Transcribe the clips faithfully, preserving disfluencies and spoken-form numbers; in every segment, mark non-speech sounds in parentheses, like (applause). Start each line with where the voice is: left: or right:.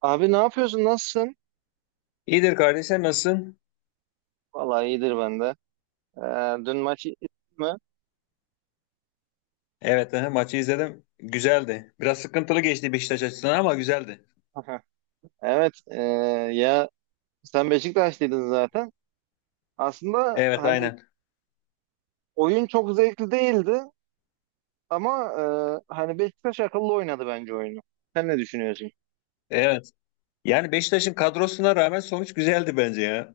right: Abi ne yapıyorsun? Nasılsın?
left: İyidir kardeşim nasılsın?
right: Vallahi iyidir ben de. Ee, dün maçı izledin mi?
left: Evet aha, maçı izledim. Güzeldi. Biraz sıkıntılı geçti Beşiktaş açısından ama güzeldi.
right: Aha. (laughs) Evet. ee, ya sen Beşiktaşlıydın zaten. Aslında
left: Evet
right: hani
left: aynen.
right: oyun çok zevkli değildi ama ee, hani Beşiktaş akıllı oynadı bence oyunu. Sen ne düşünüyorsun?
left: Evet. Yani Beşiktaş'ın kadrosuna rağmen sonuç güzeldi bence ya.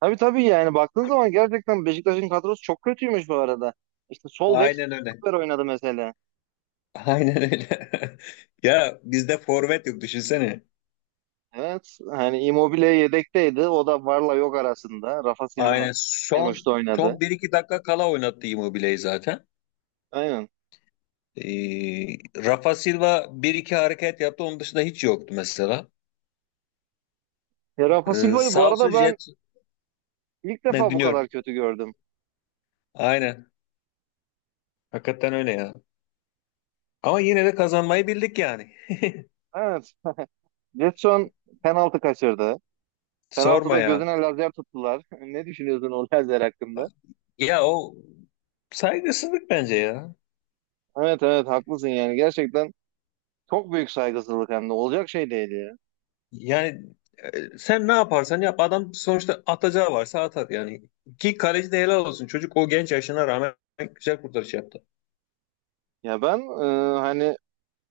right: Tabii tabii yani baktığın zaman gerçekten Beşiktaş'ın kadrosu çok kötüymüş bu arada. İşte sol bek
left: Aynen öyle.
right: stoper oynadı mesela.
left: Aynen öyle. (laughs) Ya bizde forvet yok düşünsene.
right: Evet. Hani Immobile yedekteydi. O da varla yok arasında. Rafa Silva
left: Aynen
right: en
left: son
right: uçta oynadı.
left: son bir iki dakika kala oynattı Immobile'yi zaten.
right: Aynen.
left: Ee, Rafa Silva bir iki hareket yaptı. Onun dışında hiç yoktu mesela.
right: Ya Rafa
left: Ee,
right: Silva'yı bu
left: sağ olsun
right: arada ben
left: Jet.
right: ilk
left: Ne
right: defa bu kadar
left: dinliyorum.
right: kötü gördüm.
left: Aynen. Hakikaten öyle ya. Ama yine de kazanmayı bildik yani.
right: Evet. Jetson penaltı kaçırdı.
left: Sorma
right: Penaltıda
left: ya.
right: gözüne lazer tuttular. (laughs) Ne düşünüyorsun o lazer hakkında?
left: Ya o saygısızlık bence ya.
right: Evet evet haklısın yani. Gerçekten çok büyük saygısızlık hem de. Olacak şey değil ya.
left: Yani e, sen ne yaparsan yap adam sonuçta atacağı varsa atar yani. Ki kaleci de helal olsun. Çocuk o genç yaşına rağmen güzel kurtarış yaptı.
right: Ya ben e, hani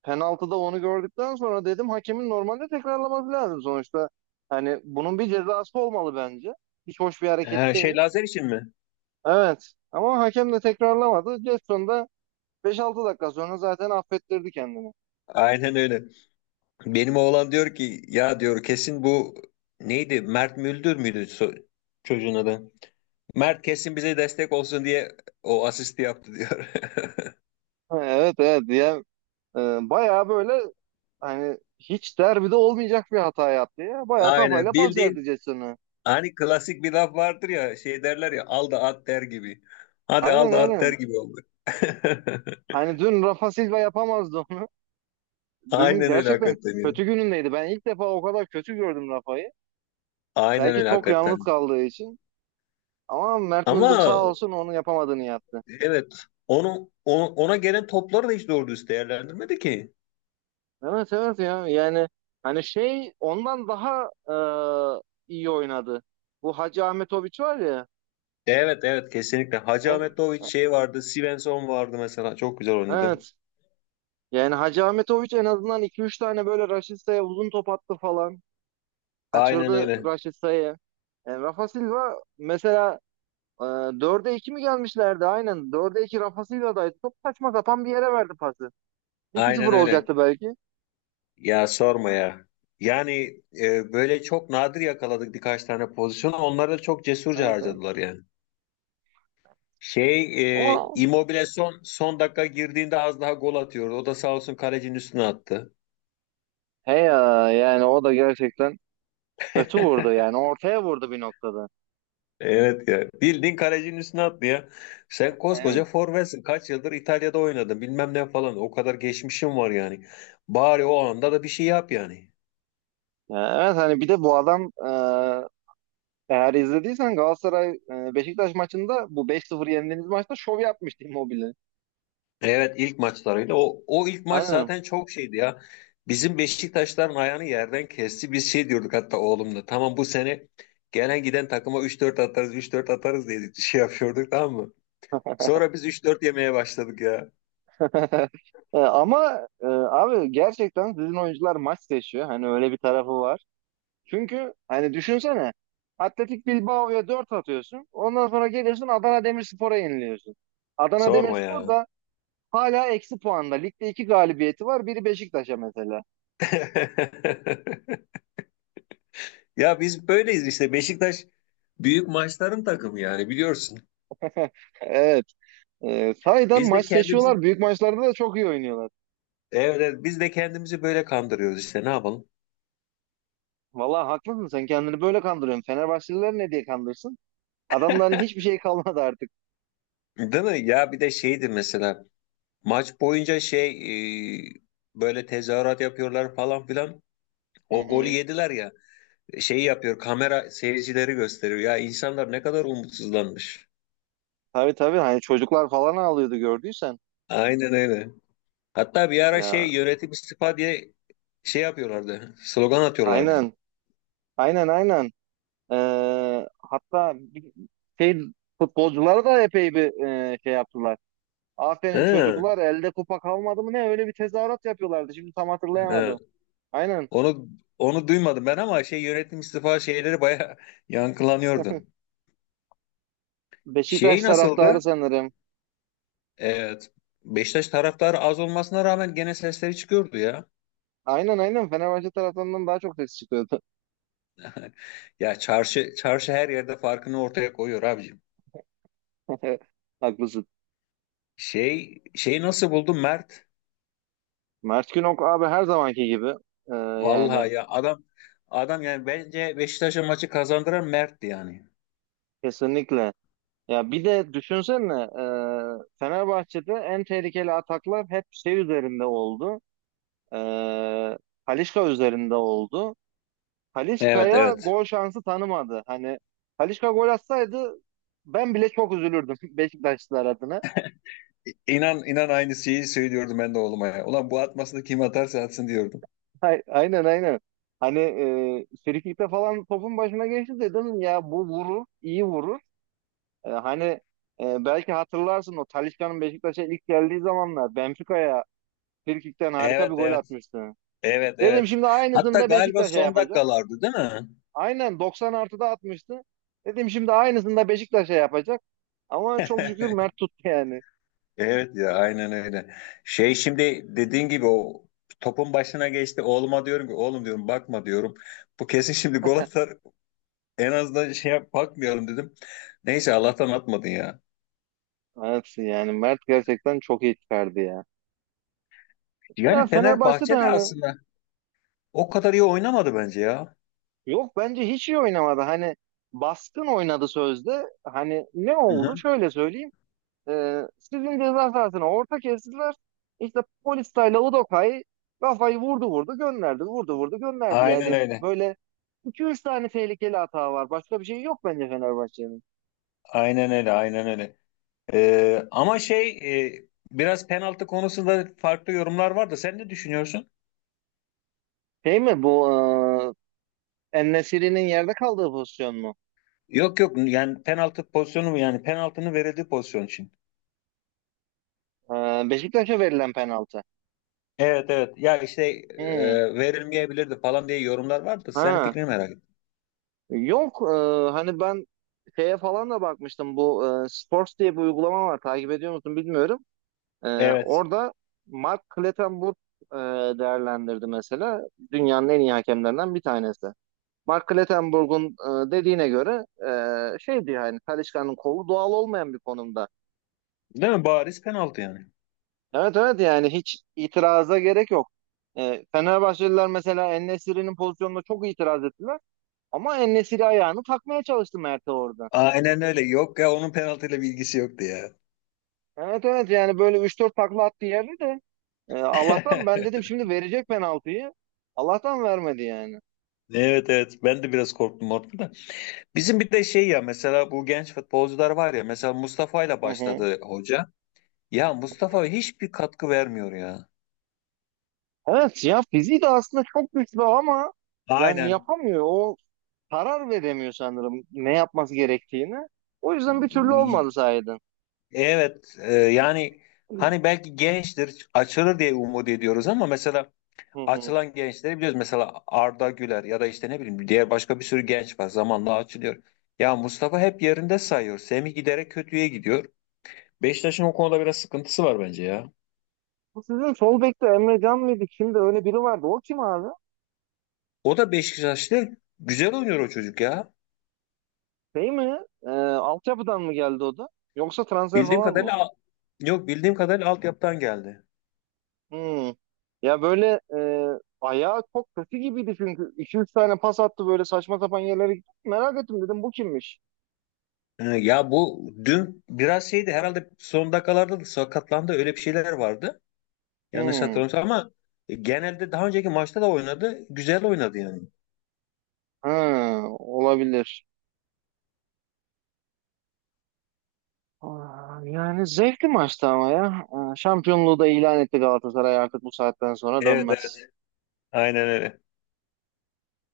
right: penaltıda onu gördükten sonra dedim hakemin normalde tekrarlaması lazım sonuçta. Hani bunun bir cezası olmalı bence. Hiç hoş bir hareket
left: Ha, şey
right: değil.
left: Lazer için mi?
right: Evet. Ama hakem de tekrarlamadı. Jetson da beş altı dakika sonra zaten affettirdi kendini.
left: Aynen öyle. Benim oğlan diyor ki ya diyor kesin bu neydi? Mert Müldür müydü so- çocuğun adı? Mert kesin bize destek olsun diye o asisti yaptı diyor.
right: Ha, evet evet diye bayağı böyle hani hiç derbide olmayacak bir hata yaptı ya.
left: (laughs)
right: Bayağı kafayla
left: Aynen
right: pas verdi
left: bildiğin.
right: Jason'ı.
left: Hani klasik bir laf vardır ya şey derler ya al da at der gibi. Hadi
right: Aynen
left: al da at der
right: aynen.
left: gibi oldu. (laughs)
right: Hani dün Rafa Silva yapamazdı onu. (laughs) Dün
left: Aynen öyle
right: gerçekten
left: hakikaten ya.
right: kötü günündeydi. Ben ilk defa o kadar kötü gördüm Rafa'yı.
left: Aynen
right: Belki
left: öyle
right: çok yalnız
left: hakikaten.
right: kaldığı için. Ama Mert Müldür
left: Ama
right: sağ olsun onu yapamadığını yaptı.
left: evet onu, onu- ona gelen topları da hiç doğru düz değerlendirmedi ki.
right: Evet evet ya yani hani şey ondan daha e, iyi oynadı. Bu Hacı Ahmetoviç var ya.
left: Evet evet kesinlikle. Hacı
right: En,
left: Ahmetoviç şey vardı. Svensson vardı mesela. Çok güzel oynadı.
right: evet. Yani Hacı Ahmetoviç en azından iki üç tane böyle Raşitsa'ya uzun top attı falan.
left: Aynen
right: Kaçırdı
left: öyle.
right: Raşitsa'yı. Yani Rafa Silva mesela e, dörde iki mi gelmişlerdi? Aynen dörde iki Rafa Silva'daydı. Top saçma sapan bir yere verdi pası.
left: Aynen
right: iki sıfır
left: öyle.
right: olacaktı belki.
left: Ya sorma ya. Yani e, böyle çok nadir yakaladık birkaç tane pozisyonu. Onları da çok cesurca
right: Evet evet.
left: harcadılar yani. Şey e,
right: Ama
left: Immobile son, son dakika girdiğinde az daha gol atıyordu. O da sağ olsun kalecinin üstüne attı.
right: he ya yani o da gerçekten kötü vurdu yani
left: (laughs)
right: ortaya vurdu bir noktada.
left: Evet ya. Bildiğin kalecinin üstüne attı ya. Sen
right: Aynen.
left: koskoca forvetsin. Kaç yıldır İtalya'da oynadın bilmem ne falan. O kadar geçmişim var yani. Bari o anda da bir şey yap yani.
right: Ya evet hani bir de bu adam e, eğer izlediysen Galatasaray e, Beşiktaş maçında bu beş sıfır yendiğiniz maçta şov yapmıştı Immobile.
left: Evet ilk maçlarıydı. O, o ilk maç
right: Aynen.
left: zaten çok şeydi ya. Bizim Beşiktaşların ayağını yerden kesti. Biz şey diyorduk hatta oğlumla. Tamam bu sene gelen giden takıma üç dört atarız üç dört atarız diye (laughs) şey yapıyorduk tamam mı? Sonra biz üç dört yemeye başladık ya.
right: (laughs) E, Ama e, abi gerçekten sizin oyuncular maç seçiyor. Hani öyle bir tarafı var. Çünkü hani düşünsene Atletik Bilbao'ya dört atıyorsun. Ondan sonra geliyorsun Adana Demirspor'a yeniliyorsun. Adana
left: Sorma
right: Demirspor
left: ya.
right: da hala eksi puanda. Ligde iki galibiyeti var. Biri Beşiktaş'a mesela.
left: (laughs) Ya biz böyleyiz işte. Beşiktaş büyük maçların takımı yani biliyorsun.
right: (laughs) Evet. E, sahiden
left: Biz de
right: maç
left: kendimizi
right: seçiyorlar. Büyük maçlarda da çok iyi oynuyorlar.
left: evet, evet, biz de kendimizi böyle kandırıyoruz işte ne yapalım.
right: Vallahi haklısın. Sen kendini böyle kandırıyorsun. Fenerbahçeliler ne diye kandırsın? Adamların hiçbir şey kalmadı artık.
left: Değil mi? Ya bir de şeydi mesela maç boyunca şey e, böyle tezahürat yapıyorlar falan filan.
right: Hı
left: O golü
right: hı.
left: yediler ya. Şeyi yapıyor kamera seyircileri gösteriyor. Ya insanlar ne kadar umutsuzlanmış.
right: Tabii tabii hani çocuklar falan ağlıyordu gördüysen.
left: Aynen öyle. Hatta bir ara
right: Ya
left: şey yönetim istifa diye şey yapıyorlardı. Slogan atıyorlardı.
right: aynen aynen aynen. Ee, hatta bir- şey futbolculara da epey bir e, şey yaptılar. Aferin
left: He,
right: çocuklar elde kupa kalmadı mı ne öyle bir tezahürat yapıyorlardı. Şimdi tam
left: he.
right: hatırlayamadım. Aynen
left: Onu onu duymadım ben ama şey yönetim istifa şeyleri bayağı (laughs) yankılanıyordu. Şey
right: Beşiktaş taraftarı
left: nasıldı?
right: sanırım.
left: Evet. Beşiktaş taraftarı az olmasına rağmen gene sesleri çıkıyordu ya.
right: Aynen aynen Fenerbahçe taraftarından daha çok ses çıkıyordu.
left: (laughs) Ya çarşı çarşı her yerde farkını ortaya koyuyor abicim.
right: (laughs) Haklısın.
left: Şey şey nasıl buldun Mert?
right: Mert Günok abi her zamanki gibi. Ee, yani
left: Vallahi ya adam adam yani bence Beşiktaş'a maçı kazandıran Mert'ti yani.
right: kesinlikle. Ya bir de düşünsene e, Fenerbahçe'de en tehlikeli ataklar hep şey üzerinde oldu. E, Talisca üzerinde oldu.
left: Evet
right: Talisca'ya
left: evet.
right: gol şansı tanımadı. Hani Talisca gol atsaydı ben bile çok üzülürdüm (laughs) Beşiktaşlılar adına.
left: İnan inan aynı şeyi söylüyordum ben de oğluma ya. Ulan bu atmasını kim atarsa atsın diyordum.
right: Ay- Aynen aynen. Hani e, frikikte falan topun başına geçti dedim ya bu vurur, iyi vurur. E, hani e, belki hatırlarsın o Talisca'nın Beşiktaş'a ilk geldiği zamanlar Benfica'ya frikikten harika
left: Evet
right: bir gol
left: evet.
right: atmıştı.
left: Evet
right: Dedim
left: evet.
right: şimdi aynısını
left: Hatta
right: da
left: galiba
right: Beşiktaş'a
left: son
right: yapacak.
left: dakikalardı değil mi?
right: Aynen doksan artıda atmıştı. Dedim şimdi aynısını da Beşiktaş'a yapacak. Ama çok şükür
left: (laughs)
right: Mert tuttu yani.
left: Evet ya aynen öyle. Şey şimdi dediğin gibi o topun başına geçti. Oğluma diyorum ki oğlum diyorum bakma diyorum. Bu kesin şimdi gol atar. En azından şey yap, bakmayalım dedim. Neyse Allah'tan atmadın ya.
right: Mert'sin yani. Mert gerçekten çok iyi çıkardı ya. Ya
left: Yani
right: Fenerbahçe de
left: Fenerbahçe de
right: hani
left: aslında o kadar iyi oynamadı bence ya.
right: yok bence hiç iyi oynamadı. Hani baskın oynadı sözde. Hani ne
left: Hı
right: oldu?
left: hı.
right: Şöyle söyleyeyim. Ee, sizin ceza sahasına orta kestiler. İşte polis tayla Udokay kafayı vurdu vurdu gönderdi. Vurdu vurdu gönderdi.
left: Aynen
right: Yani
left: öyle.
right: böyle iki üç tane tehlikeli hata var. Başka bir şey yok bence Fenerbahçe'nin.
left: Aynen öyle. Aynen öyle. Ee, ama şey e, biraz penaltı konusunda farklı yorumlar var da sen ne düşünüyorsun?
right: Şey mi bu e, En-Nesyri'nin yerde kaldığı pozisyon mu?
left: Yok yok yani penaltı pozisyonu mu yani penaltının verildiği pozisyon için.
right: E, Beşiktaş'a verilen penaltı.
left: Evet evet ya işte
right: Hmm.
left: e, verilmeyebilirdi falan diye yorumlar vardı. Senin
right: Ha.
left: fikrini merak ettim.
right: Yok e, hani ben şeye falan da bakmıştım. Bu e, Sports diye bir uygulama var. Takip ediyor musun bilmiyorum. Ee,
left: Evet.
right: orada Mark Clattenburg e, değerlendirdi mesela. Dünyanın en iyi hakemlerinden bir tanesi. Mark Clattenburg'un e, dediğine göre e, şeydi yani Talisca'nın kolu doğal olmayan bir konumda.
left: Değil mi? Bariz penaltı yani.
right: Evet evet yani hiç itiraza gerek yok. E, Fenerbahçeliler mesela En-Nesyri'nin pozisyonuna çok itiraz ettiler. Ama En-Nesyri ayağını takmaya çalıştı Mert'e orada.
left: Aynen öyle. Yok ya onun penaltıyla bir ilgisi yoktu ya.
right: Evet evet yani böyle üç dört takla attı yerde de e, Allah'tan ben
left: (laughs)
right: dedim şimdi verecek penaltıyı. Allah'tan vermedi yani.
left: Evet evet ben de biraz korktum orada da. Bizim bir de şey ya mesela bu genç futbolcular var ya mesela Mustafa ile
right: Hı hı.
left: başladı hoca. Ya Mustafa hiçbir katkı vermiyor ya.
right: Evet ya fiziği de aslında çok güçlü ama yani
left: Aynen.
right: yapamıyor. O karar veremiyor sanırım ne yapması gerektiğini. O yüzden bir türlü olmadı sahiden.
left: Evet e, yani hani belki gençtir açılır diye umut ediyoruz ama mesela
right: Hı hı.
left: açılan gençleri biliyoruz. Mesela Arda Güler ya da işte ne bileyim diğer başka bir sürü genç var zamanla açılıyor. Ya Mustafa hep yerinde sayıyor. Semih giderek kötüye gidiyor. Beşiktaş'ın o konuda biraz sıkıntısı var bence ya.
right: Bu sizin sol bekte Emre Can mıydı? Kimdi? Öyle biri vardı. O kim abi?
left: O da Beşiktaş'ta güzel oynuyor o çocuk ya.
right: Şey mi? Ee, altyapıdan mı geldi o da? Yoksa transfer
left: Bildiğim
right: falan mı?
left: kadarıyla yok bildiğim kadarıyla altyapıdan geldi.
right: Hmm. Ya böyle e, ayağı çok kötü gibiydi çünkü. iki üç tane pas attı böyle saçma sapan yerlere gitti. Merak ettim dedim bu kimmiş?
left: Ee, Ya bu dün biraz şeydi herhalde son dakikalarda da sakatlandı öyle bir şeyler vardı. Yanlış
right: Hmm.
left: hatırlamıyorsam ama genelde daha önceki maçta da oynadı. Güzel oynadı yani.
right: Ha, olabilir. Aa, yani zevkli maçtı ama ya. Ee, Şampiyonluğu da ilan etti Galatasaray artık bu saatten sonra
left: Evet
right: dönmez.
left: evet. Aynen öyle.